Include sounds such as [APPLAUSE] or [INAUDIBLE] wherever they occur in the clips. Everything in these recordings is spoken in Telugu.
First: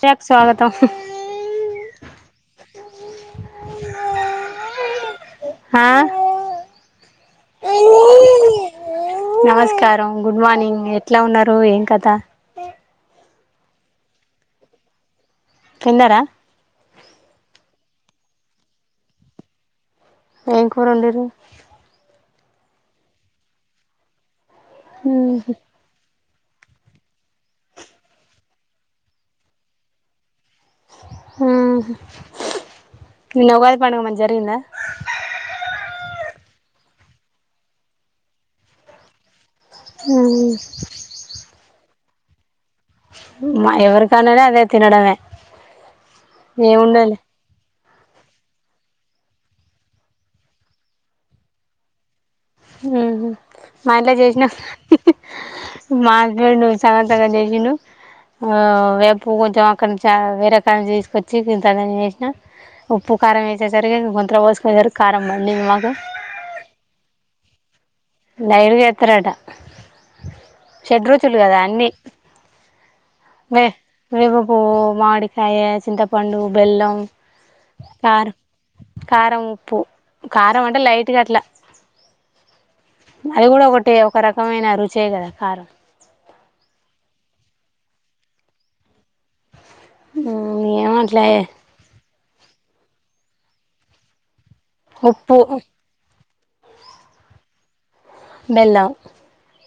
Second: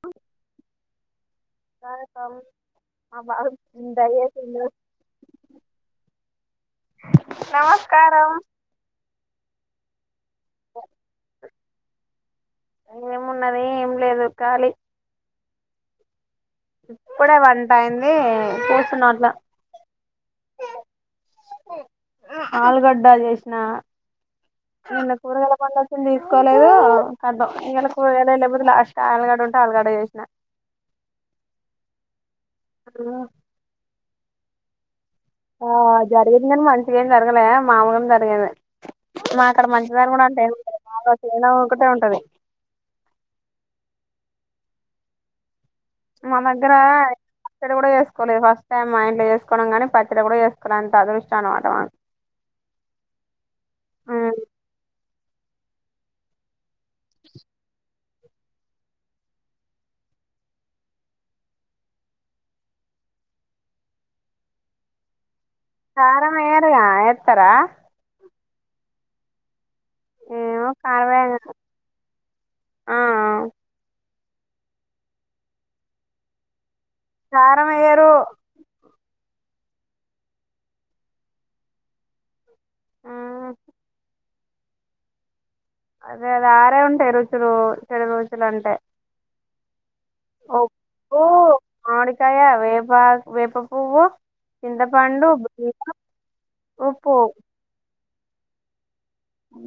శ్యాకు స్వాగతం [INAUDIBLE] ఆ నమస్కారం నమస్కారం గుడ్ మార్నింగ్ ఎట్లా ఉన్నారు ఏం కథ ఉన్నది ఏం లేదు కాలి తిన్నారా ఇప్పుడే వంట అయింది కూసున అట్లా ఏం కూర ఒండిరు ఆలుగడ్డ చేసిన నిన్న కూరగాయల బండి వచ్చింది. కోలేదు కతం ఇయాల కూరగాయలే లేవు లాస్ట్ ఆలగడ్డ ఉంటే ఆలుగడ్డ చేసిన హ్మ్ నిన్న ఉగాది పండగ మంచిగ జరిగిందా ఆ జరిగింది గాని మంచిగా ఏం జరగలే మామూలుగానే జరిగింది. అక్కడ మంచిదారు కూడా అంటే ఏమి ఉంటది చేయన ఒకటె ఉంటది మా ఎవరుకన్నాదే అదే తినడంమే మాన దగ్గర పచ్చడ కూడా చే వసుకోలే ఫస్ట్ టైం మా ఇంట్లో చేసుకోవడం కాని పచ్చడి కూడా చేసుకోనే అంత అదృష్టం అనమాట. మన ఉహు మాఇంట్ల చేశినా మా సగం సగం చేసిండు ఆ వేపుజా కొంచెం అక్కడి నుంచి వేరేకడినుంచి తీసుకొచ్చి ఇంత చేసినం ఉప్పు కారం వేసేసరికి గుంతలొ పోసుకునేసరికి కారం మండింది మాకు కారం ఎయ్యరుగ ఏతారా లైవ్ చేత్తారట ఏమో షడ్రుచులు కారమేయ్యరు కద అండి ఆ మీ వేప పువ్వు, మామిడికాయ, చింతపండు, బెల్లం కారం ఎయ్యరు కార్ కారం ఉప్పు కారం అంటే లైట్గా అట్లా అది మ్మ్ కూడా ఒకటె ఒక రకమైన రుచే కదా కారం అదే అద ఆరే ఉంటాయి రుచులు షెడ్ రుచులు అంటే హ్మ్ ఎం ఉంట్లాయిలే వేపాకయ వేప వేపపూవ్వు చింతపండు ఉప్పు బ ఉప్పు బెల్లం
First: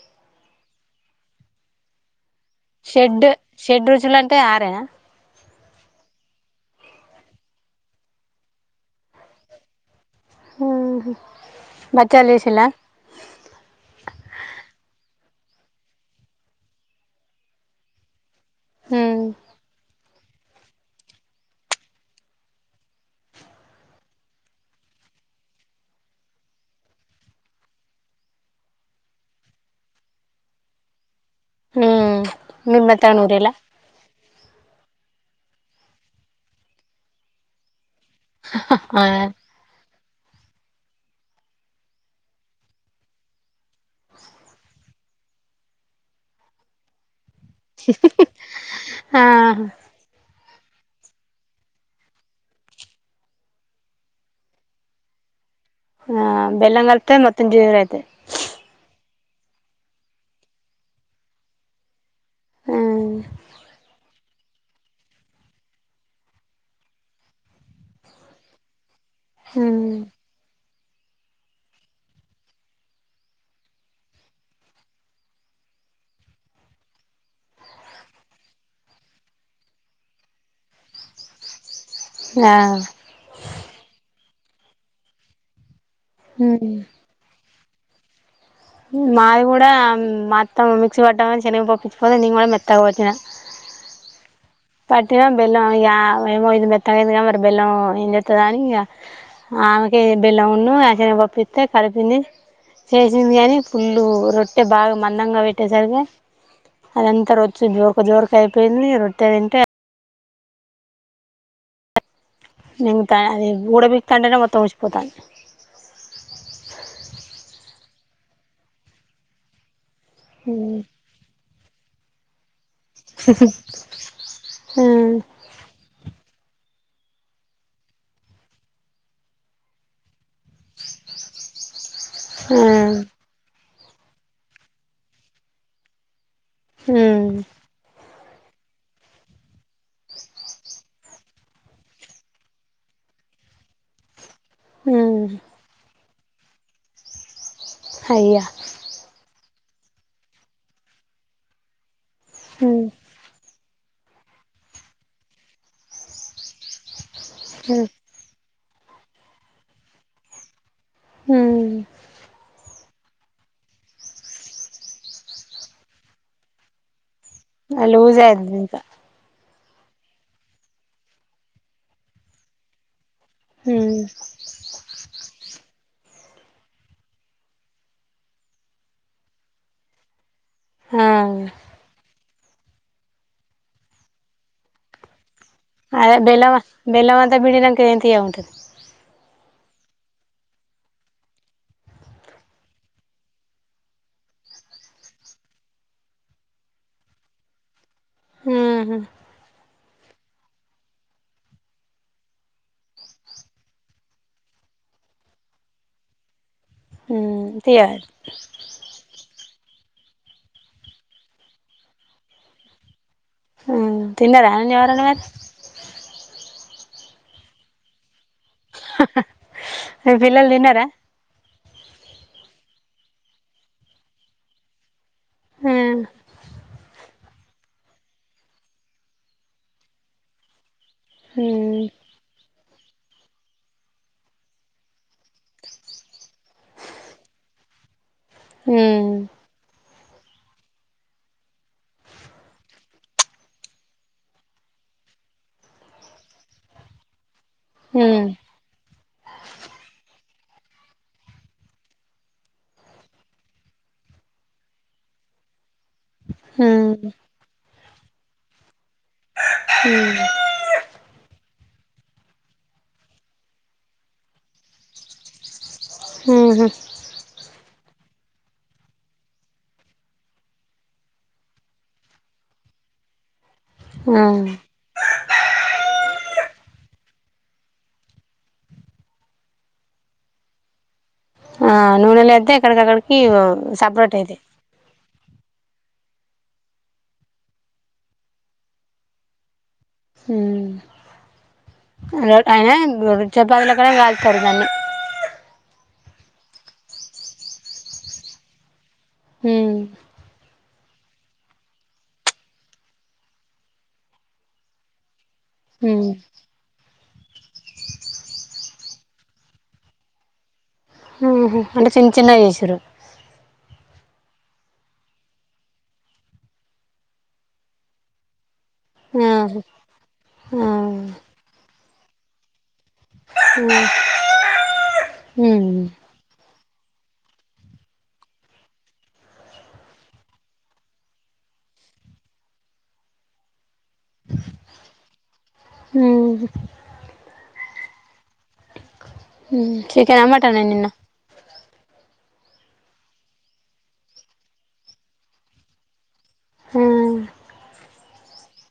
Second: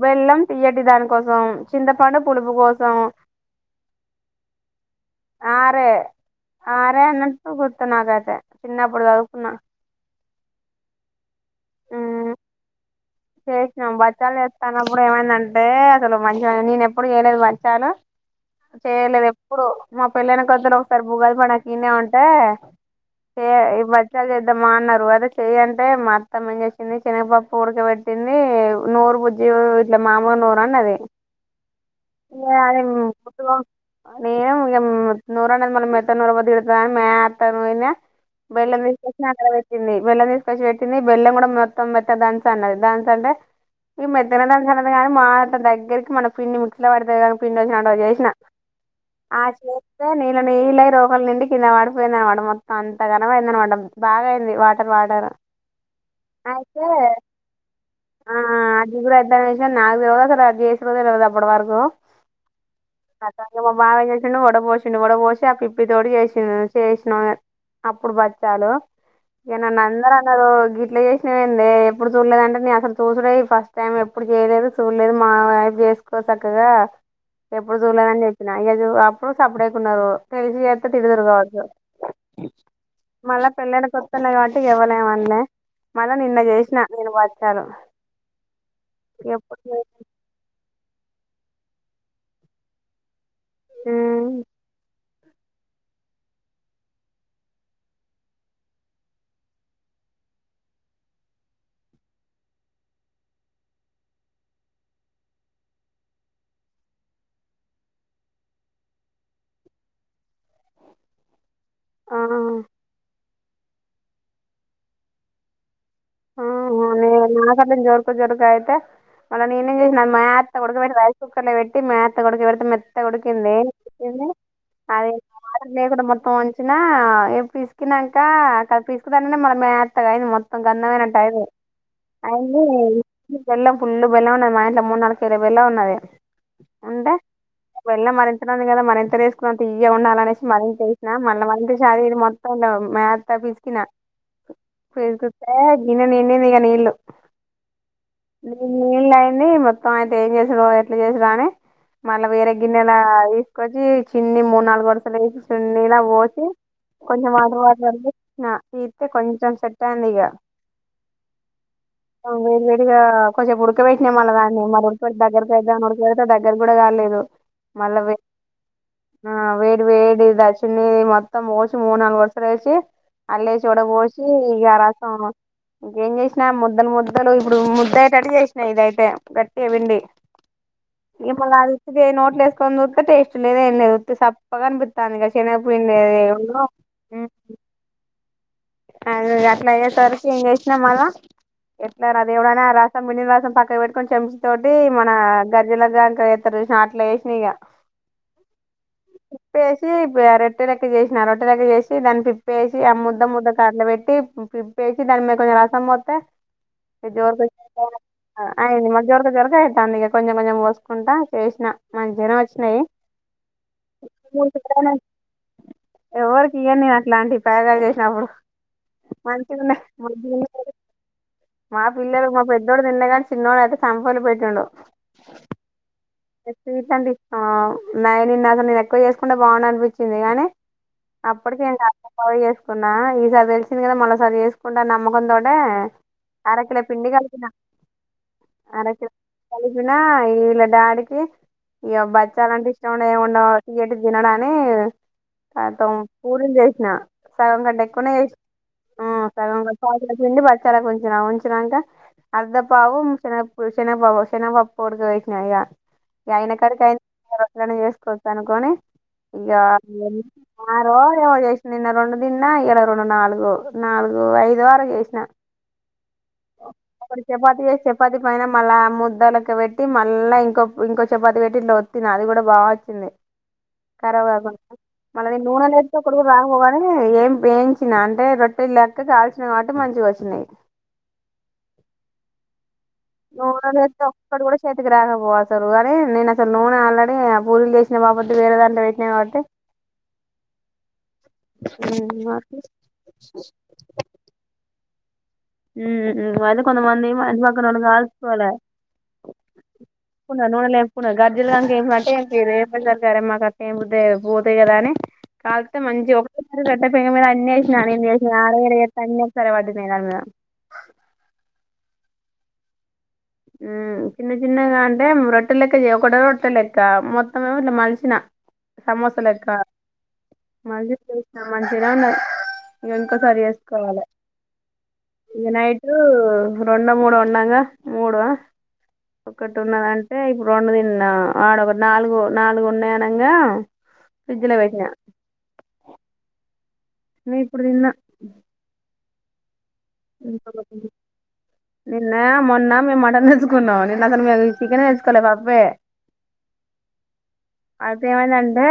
బెల్లం తీయ్యటి దానికోసం చింతపండు పులుపు కోసం షెడ్ షెడ్ రుచులు అంటే ఆరేనా ఆరే ఆరే అన్నట్టు గుర్తు నాకైతే చిన్నప్పుడు చదువుకున్నా. ఉహుమ్ బచ్చలు మ్మ్ చేసిర చేసినాం బచ్చాలు చేస్తానపుడు ఏమైందంటే అసలు మంచిగా నేను ఎప్పుడు చేయలేదు బచ్చాలు ఉమ్ చేయలేదు ఎప్పుడు మా పెళ్ళైన కొత్తలో ఒకసారి ఉగాది పండకు ఇడినే ఉంటే చేయ బచ్చలు చేద్దామా అన్నారు. అదే చెయ్య అంటే మ అత్తమ్మ ఏం చేసింది షనగపప్పు ఉడకబెట్ తింది నూరు బుజ్జి ఇట్ల మాములు నూరు అన్నది. మీరు మెత్తగా నూరిలా [UNINTELLIGIBLE] నేను ఇగ మ్ నూరుమానది మేత నారకపోతే తిడతాది అని మెత్తగా నూరిన బెల్లం ఆ తీసుకొచ్చి అక్కడ పెట్టింది. బెల్లం తీసుకొచ్చి పెట్టింది. బెల్లం కూడా మొత్తం మెత్త దంచు అన్నది. అంటే ఈ మెత్తగా అది కాని మా దగ్గరికి మన పిండి మిక్సీ లో పడుతది కానీ పిండ వచ్చినపుడు చేష్ణ ఆ చేస్తే ఇ నీళ్ళై రోకలి నిండి కింద పడిపోయింది అనమాట. మొత్తం అంత ఘనమైందనమాట బాగా అయింది వాటర్ వాటర్ ఆ అయితే బెలంగా కలిపితే మొత్తం జీగారు ఐతాయి ఆ అదిగుడ ఓదన్న విష్యం నాకు తెల్వద్ అసలు అది చేసిరో అప్పటి వరకు అదంతా మా బావకే వడ వొశిండు వడ వొషి ఆ పిప్పి తోటి చేసిండ చేష్ణ అప్పుడు బచ్చాలు ఇగ నాన్ అందర అన్నారు గిట్లో చేసినవిందే ఎప్పుడు చూడలేదంటేనే అసలు సుసుడే ఫస్ట్ టైం ఎప్పుడు చేయలేదు సూడలేదు మా వైపు చేసుకోర్ సక్కగా ఎప్పుడు సూడలేని చెప్పిన ఇగ అప్పుడు సప్పుడు దేకా ఉన్నారు తెలిసి చేస్త తజిడ్తార్ కావచ్చు ఆ మళ్ళా పెళ్ళైన కితల్నే కాబట్టి ఎవల్ ఎం అన్లే మళ్ళా నిన్న చేసిన నేను బచ్చలు మాది కూడా మా అత్తమ్మ మిక్సీ వట్టమని చెనగపప్పు ఇచ్చిపోతే నేన్ కూడా మెత్తగా వట్టిన హ్మ్ పట్టినా బెల్లం ఇగ ఆమేమో ఇది మెత్తగాయింద్ మరి బెల్లం ఏం జెతదాని అని ఇగ ఆమెకె బెల్లం ఉను అ చెనగపప్పితే కలిపింది చేసింది గాని పుల్లు రొట్టె బాగా మందంగా వెట్టేసరికి అదంతా రొచ్చి జోర్కు జోర్కు అయిపోయింది రొట్టే తింటే ఆ మింగుతా అది ఉడబికుతంటనే మొత్తం ఉషపోతంది ఆహ నాక్ అట్లనే జోరుకు జోరుక అయితే మళ్ళ నేమేం చే మేత్త హ్మ్ ఉడాకావాతే రైస్ కుక్కర్ లో పెట్టి మేత్త కొడుక పెడుతే ఉడికింది హ్మ్ [UNINTELLIGIBLE] మొత్తం చ్చినా ఏ పిసుకీన్నాక పిసుకుదానే మల మేత్తగాయింది మొత్తం [UNINTELLIGIBLE] బెల్లం ఫుల్లు బెల్లం ఉన్నది మా ఇంట్లో మూడు నాలుగు కిలో బెల్లం ఉన్నది అంటే హ్మ్ బెల్ల మరి మరి ఎంతేసుకున్న తీయగా ఉండాలనిషి మరింత ఏష్ణ మళ్ళ వాల్ అది ఇది మొత్తం మం పిస్కినా హ్మ్మ్ గిన్నె నిండినయ్ ఆ నీళ్లు అయ్యా నీళ్ళే అని మొత్తం అయితే ఏం చేసాడో ఎట్లా చేసడు అని మళ్ళా వేరే హ్మ్ గిన్నెల కొచ్చి చిన్ని మూడు నాలుగు వరుసలుగ చినిల వొసి కొంచెం హ్మ్ వాటర్వటర్ [UNINTELLIGIBLE] కొంచం సెట్ అయింద్ ఇగ హ్మ్ ఇగ కొంచెం ఉడక వేట్టినా మళ్ళ దాన్ని మర ఊడ్కవేటిన దగ్గరకి పెడితే దగ్గర కూడా కాలేదు మళ్ళా వే లూజ్ అయిద్ ఇంకా ఆ వేడి [UNINTELLIGIBLE] మొత్తం పోచ్చి మూడు నాలుగు వర్సాలెశి ఆలేసి ఓడ హ్మ్ పోసి ఇగ రసం ఇంకేం చేసినా ముద్దలు ముద్దలు ఇప్పుడు ముద్దయిటాటు చేసినా ఇదైతే గట్టిగ పిండి ఆ ఇగమాల ఉతిధి నోట్లు ఏసుకని జూతే టేస్ట్ లేద్ ఏం లేద్ చప్పగానిపిస్తాంది క చిన్నపుడు అదే బెల్లం ఇంగేనో బెల్లం అంతా పిండినంక ఏం తియ్యగుంటది అది అట్లా అయ్యేసరికి ఇగ చేసినాం మాల ఎట్లా రా దేవుడా అని ఆ రసం బిండిన రసం పక్క పెట్టుకొని చెంచా తోటి మన గర్జెలగా దాంట్ల ఎత్తర్ అట్లా ఏష్ణ ఇగ హ్మ్ హు రోటేలకి చేసిన రోటలకి చేసి దాని పిప్పేసి ఆ ముద్ద ముద్ద కార్ల పెట్టి పిప్ ఏచి దాని మీద కొంచెం రసం పోతే [UNINTELLIGIBLE] తీయాలి ఆయన మస్తుగా జరుగు దాని ఇగ ఎలాగీలాగా పోసుకుంటా మంచిగనే ఒచ్చినాయి హ్మ్ తిన్నారా అండి ఎవరేనా మరి ఎవరికి ఇయ్య నేను అట్లాంటి పైయాగల్ చేసినప్పుడు మంచిగున్నాయి మీ పిల్లలు [UNINTELLIGIBLE] తిన్నారా మా పిల్లలు మా పెద్దోడు తిన్లే కానీ చిన్నోడయితే [UNINTELLIGIBLE] ఆ పెటిండు ఆ నై నిన్ అసల్ నేను ఎక్కువ చేసుకుంటే బౌండంపిచింది కానీ అప్పటికేను ఉమ్ పవ చేసుకున్నా ఈ సారి తెల్స్గ మళ్ళసారి చేసుకుంట అనె నమ్మకం తోటె అరకిల పిండి కలిపిన ఉమ్ నిన్న ఇల్లా డాడికి ఇగ బచ్చాలంటే ఇష్టం ఏముండవ్ తియట్ది తినడని కతం పురీలు జేష్ణ సగం కంటె ఎక్కువనే ఉమ్ ఆ సగం పావ్ కిల పిండి బచ్చలకు ఉంచిన ఉంచినంక అర్దపావు శేన్నప్పు శేనపపు శేనపప్పు ఉడకబెట్టిన ఇగ ఇగ అయ్న కడికి ఉమ్ అయ్ చేసుకొవచ్చు అనుకొని ఇగ ఆరో ఏమో నిన్న రెండు దిన్న ఇయాల రెండు నాలుగు లు నాలుగు ఐదొ ఆరో చేశిన ఉహు ఒకటి చపాతి చె చపాతి పైన మళ్ళ ముద్దలక పెట్టి మళ్ళ ఇంకొ ఇంకొ చపాతి వెట్టి ఇట్లఒత్తిన అది గుడ బా చింది ఆ కరాబ్ గాకుండన మల్ల నేను నూనె ఎంచితే ఒకటి కూడా రాకపోవు గని ఎంపు ఎంచిన అంటే రొట్టెల్లక కాల్చిన కవాటి మంచిగ ఒచ్చినయ్ ఆ నూనె లేతె ఎక్కడికి అకడ నూనె లేతే ఒక్కటి గుడ చేతికి రాకపొవ్ అసల్ నేన్ అసల్ నూనె ఆల్రెడీ పూర్లు జెసిన బాపత్ వేరే దాంట్ల వెట్టిన కాబట్టి ఉ ఐన చపాతిల కడ కల్తార్ దాన్ని ఉ ఇవాళ కొంత మంది మా ఇంటి పక్కనఒళ్లు ఆల్పి కాలుస్కొలె ఉ ఇప్పుడు గర్జీలుగాంకేం అంటే ఇరవై పోతాయి కదా అని కాళ్తే ఉమ్ మంచిగ ఒకటె సారి రొట్టె పెంక మీద అన్ని ఏశిన నేన్ చెశిన ఆడ ఇడ ఏతె అన్ని ఒకసారి వడినయ్ నవ్య ఉహు అంటే చిన్న చిన్నవగ చేసిన్రు ఉ చిన్న చిన్నగా అంటే రొట్టె లెక్క చేయ్ ఒకటె రొట్టె లెక్క మొత్తం ఇట్ల మల్శిన సమోస లెక్క ఆహా ఆ మళ్ళి చెశిన మంచినె ఉన్నయ్ అది అంత సరి చేేసుకొలె ఇగ ఉమ్ నైటు రెండ మూడు ఉండంగ మూడ ఒకటి ఉన్నదంటే ఇప్పుడు రెండు తిన్నా ఆడ ఒక నాలుగు నాలుగు ఉన్నయ్ అనంగ ఫ్రిడ్జ్ల పెట్న ఉహు నేన్ ఇప్పుడ్తిన్న చికెన్ ఆ మటన్ అ నిన్న నిన్న మొన్న మేమ్ మటన్ తెచ్చుకున్నం నిన్న అసల్ మేమ్ చికెన్ ఏ తెచ్చుకొలె పప్పే ఆ అయితే ఏమైందంటే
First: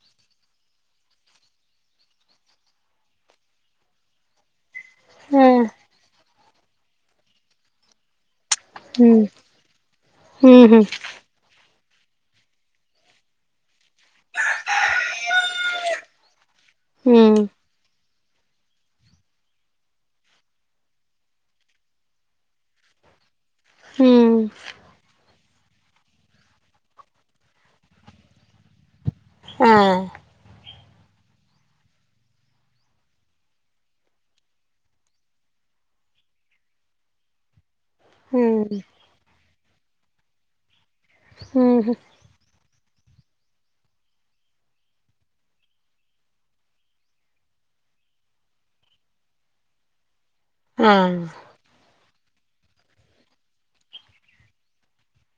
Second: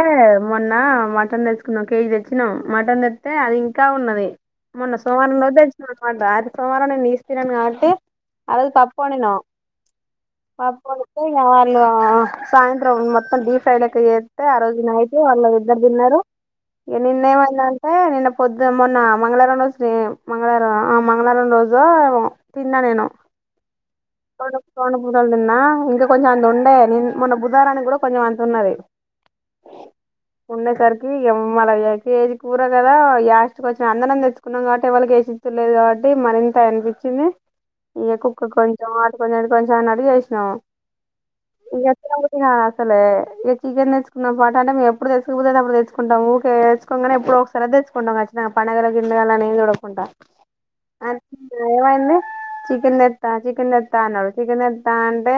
మొన్న మటన్ తెచ్చుకున్నం కేజీ తెచ్చినం మటన్ తెత్తే అది ఇంకా ఉన్నది. మొన్న సొమ్వారం ఆ రోజ్ తెచ్చినం అనమాట అయ్తె సొమ్వారం నేన్ నీస్ తినను కావట్టి ఆ రోజ్ పప్ ఉమ్ ఓడినం పప్ ఉహు ఓడితే ఇగ ఆల్లు ఆ సాయిత్రం మొత్తం డీ ఫ్రై లెక్క ఏత్తే ఆ రోజు నైట్ వాళ్ ఇద్దరు తిన్నరు ఇగ నిన్న ఉమ్ ఏమైందంటే పొద్ మొన్న మంగళారం రోజు మంగళరం ఆ మంగళరం రోజొ ఏమో తిన్న నేను [INAUDIBLE] రెండ్ రెండు పుటల్ న్న ఇంక కొంచెం అంత ఉండే నెన్ మొన్న బుధారానికి గుడ కొంచెం అంత ఉన్నది ఆ ఉండేసరికి ఇగ ఎవ్వల్ ఇగ కెజి కూర గద యాష్టక్ ఒచ్చిన అందరం కలిసి తిన్నం కావట్టి ఎవ్వలకి ఏ తెల్వదు కావట్టి మరి ఇంత అనిపించింది ఇక కుక్కు కొం కొంచెం కొంచెం అన్నట్టు చేసినం ఇగ తిన బుద్ధి కాలే కోలే ఇక్ చికెన్ తెచ్చుకున్న పట్టు అంటే మేమ్ప్పుడు తెచ్చకపోతే అప్పుడు తెచ్చుకుంటం ఊకే తెచ్చుకోనే ఎప్పుడొ ఒక్సారి అయ్తె తెచ్చుకుంటం ఏట్ల అయిన పండుగరోజ్ ఉండదు అని ఎం సూడకుంట ఆహ్ ఏమైయింది చికెన్ తెచ్చిన తిను. చికెన్ తెత అన్నాడు చికెన్ తెత అంటే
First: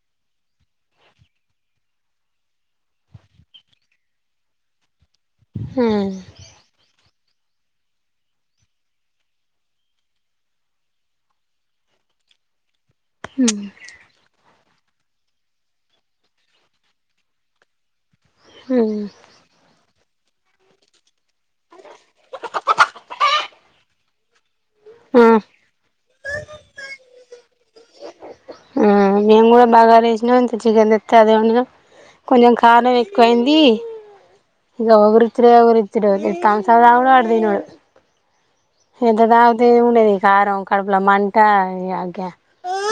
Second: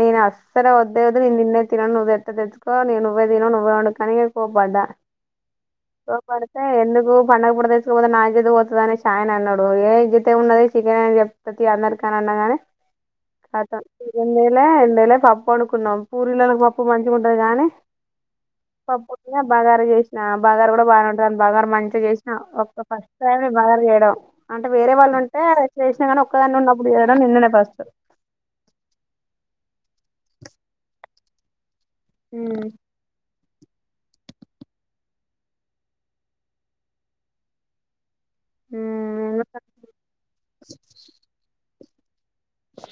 నేను అసలు వద్దే వద్దు నేను నిన్నే తినను నువైతే తెచ్చుకో ఇగ నువ్వే తిను నువ్వే వండుకొని ఇగ కోపడ్డ ఇగ కోపడితే ఇగ ఎందుకు. పండుగ పూట తీసుకపోతే నా ఇజత్ ఎహ్ పోతది అని ఛైయన అన్నాడు ఏ గింతే ఉన్నది చికెన్ అని చెప్తా తియ్ అన్నాడు. అని అన్నగానే కతం ఈ రెండువేల. లే పప్పు వండుకున్నాము పూరీలకు పప్పు మంచిగా ఉంటది గానీ. పప్పు కి బాగారా చేశినా. ఆహ్ బాగారా కూడా బాగానేంటుందిని బగారు మంచిగా చేసినా ఒక ఫస్ట్ టైం బాగారా చేయడం అంటే వేరే వాళ్ళు. అంటే చేసినా కానీ ఒక్కదాని ఉన్నప్పుడు చేయడం నిన్ననే ఫస్ట్ టైం. నేను కూడా బాగారా జేషం ఇంత చికెన్ తెత్తే అదే ఒండినం కొంచెం హ్మ్ కారం ఎక్కువ అయింది. ఇ ఇగ ఎవరిచ్చిడో ఎవరిచ్చిండో ఇగ తంసప్ తాగుడు వాడు తినుడు. ఎంత హ్మ్ తాగితే ఏం ఉన్నది కారం కడుపులో మంట.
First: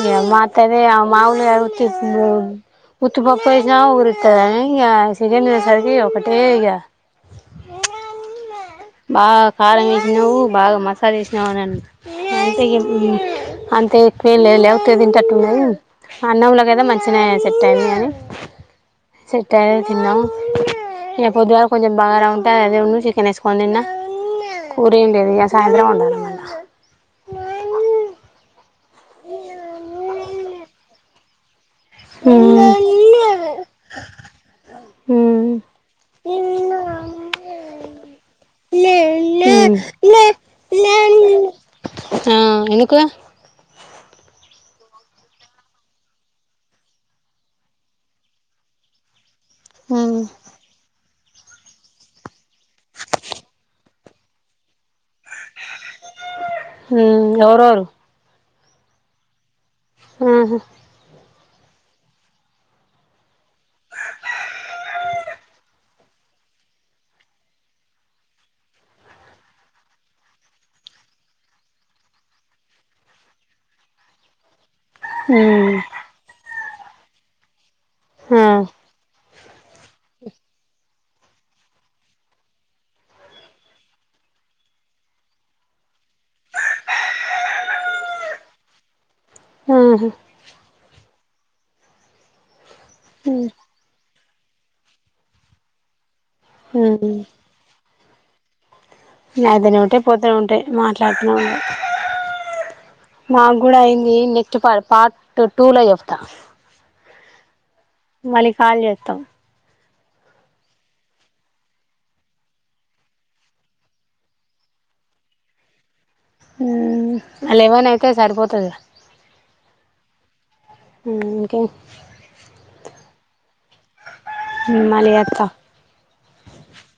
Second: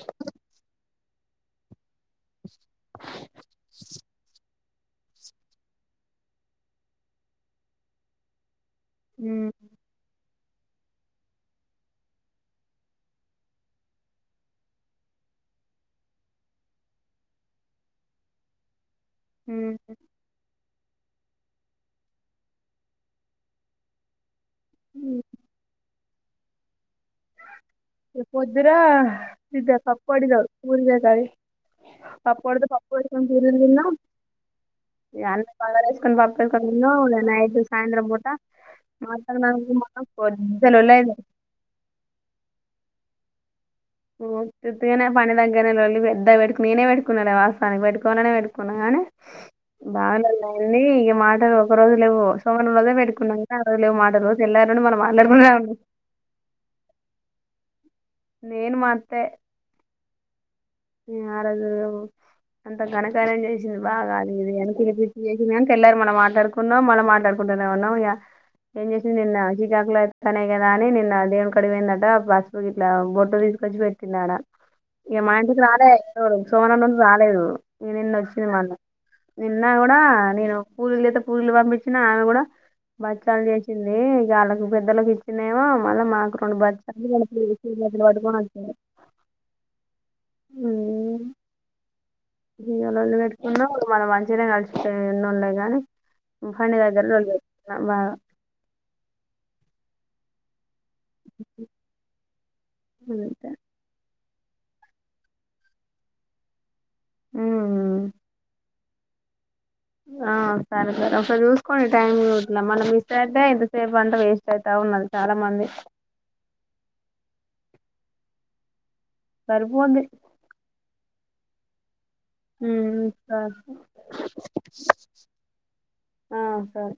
ఈ మతాది మావూల్ [INAUDIBLE] ఉత్తి ప పప్పైనా ఉరితదై. ఇక సిలిండర్ అనేసరికి ఒకటే ఇగ ప్చ్. బాగా కారం వేసినవూ. బాగా మసాలా ఏష్ణవ అంటే అంతే ఎక్కువ ఏం లేదు తింటాటున్నది. హ్మ్ అన్నంలో కాదా మంచిగానే సెట్ అయిందిగాని. సెట్ ఆయె హ్మ్ తిన్నం ప్చ్. ఇగ పొద్దుగాల కొంచెం బాగారా ఉంటే అదే ఉను చికెన్ ఏసుకొని తిన్న కూర ఏం లేదు ఇగ. సాయంత్రం వండాలి ఇగ. ఇగ పొద్దున గింత పప్పు ఒండిన పూరీలకి అని. పప్పు ఒండితే పప్పు పోసుకొని హ్మ్ పూరీలు తిన్న. ఇగ హ్మ్ బాగారా వెస్కొని పప్పు ఏస్కోని తిన్న నైట్ సాయంత్రం పూట. [INAUDIBLE] పెద్ద లోలైయింది. ఆహ్ ఎందుకు. ఉత్తుతిగానే పని దగ్గర లోల్లి పెద్దగా పెట్టు నేనే పెట్టుకున్నాలే వాస్తవానికి పెట్టుకొవలనే పెట్టుకున్నాగాని. బాగా హ్మ్ లొల్లి అయింది ఇగ. మాటలు ఒకరోజు లేవు సోమవారం రోజే పెట్టుకున్నాం ఇంకా ఆ రోజు లేవు మాటలు ఆరోజు తెల్లరినే. ఉహ్మ్ ఎవరెవరు. నేను మా అత్తే. హ్మ్మ్ ఉహూ. ఇగ ఆరోజు. అంత ఘనకార్యం చేసింది బాగా అది ఇది అని ఇగ తిట్టి చేసినంది గాను ఇగ తెల్లరి మల మాట్లాడుకున్నాము మల మాట్లాడుకునం ఇంట్లోనే ఉన్నాం ఇగ. ఏం చేసింది నిన్న శ్రీకాకుళస్తున్నాయి కదా అని నిన్న దేవుని కడి పోయిందట పసుపు గిట్ల బొట్ తీస్. బొట్టు పెట్టింది ఆడ. ఇగ మా ఇంటికి హ్మ్ రాలే చినోడు సోమవారం నాడు రాలేదు ఉమ్ ఇగ నిన్న ఆ ఒచ్చిండు మల్ల. నిన్న కూడా నేను పూరీలు చేతే పూరీలు పంపించినా ఆమె కూడా. బచ్చలు చేసింది ఇగ వాళ్ళకి పెద్దలకు ఇచ్చిందేమో. మళ్ళా మాకు రెండు బచ్చలు [INAUDIBLE] వచ్చింది. ఆహా ఇగ లోల్లి పెట్టుకున్నాము మన మంచిగానే కలిసిపోయినుండే కాని. పని దగ్గర హ్మ్ లోల్లి పెట్టుకున్నాము బాగా. ఇగ అయితనే ఉంటాయి పోతనే ఉంటాయి. మాట్లాడుతున్నా ఇగ అంతే మాకు కూడా అయింది neck. Two per part two లో చెప్తా. ఉహ్మ్. మల్లీ కాల్ చేతం. ఆహ్ సరే సరే ఒకసారి చూసుకోండి టైం ఇట్ల మనం మిస్ అయితే ఇంతసేపు అంతా వేస్ట్ అవుతాది. న్నది చాలా మంది ఉమ్ లెవెన్ అయితే సరిపోతదిగ. సరిపోయింది ఉమ్ ఇంకేం ఉమ్ సరే మళ్ళీ చేత్తా ఆ సరే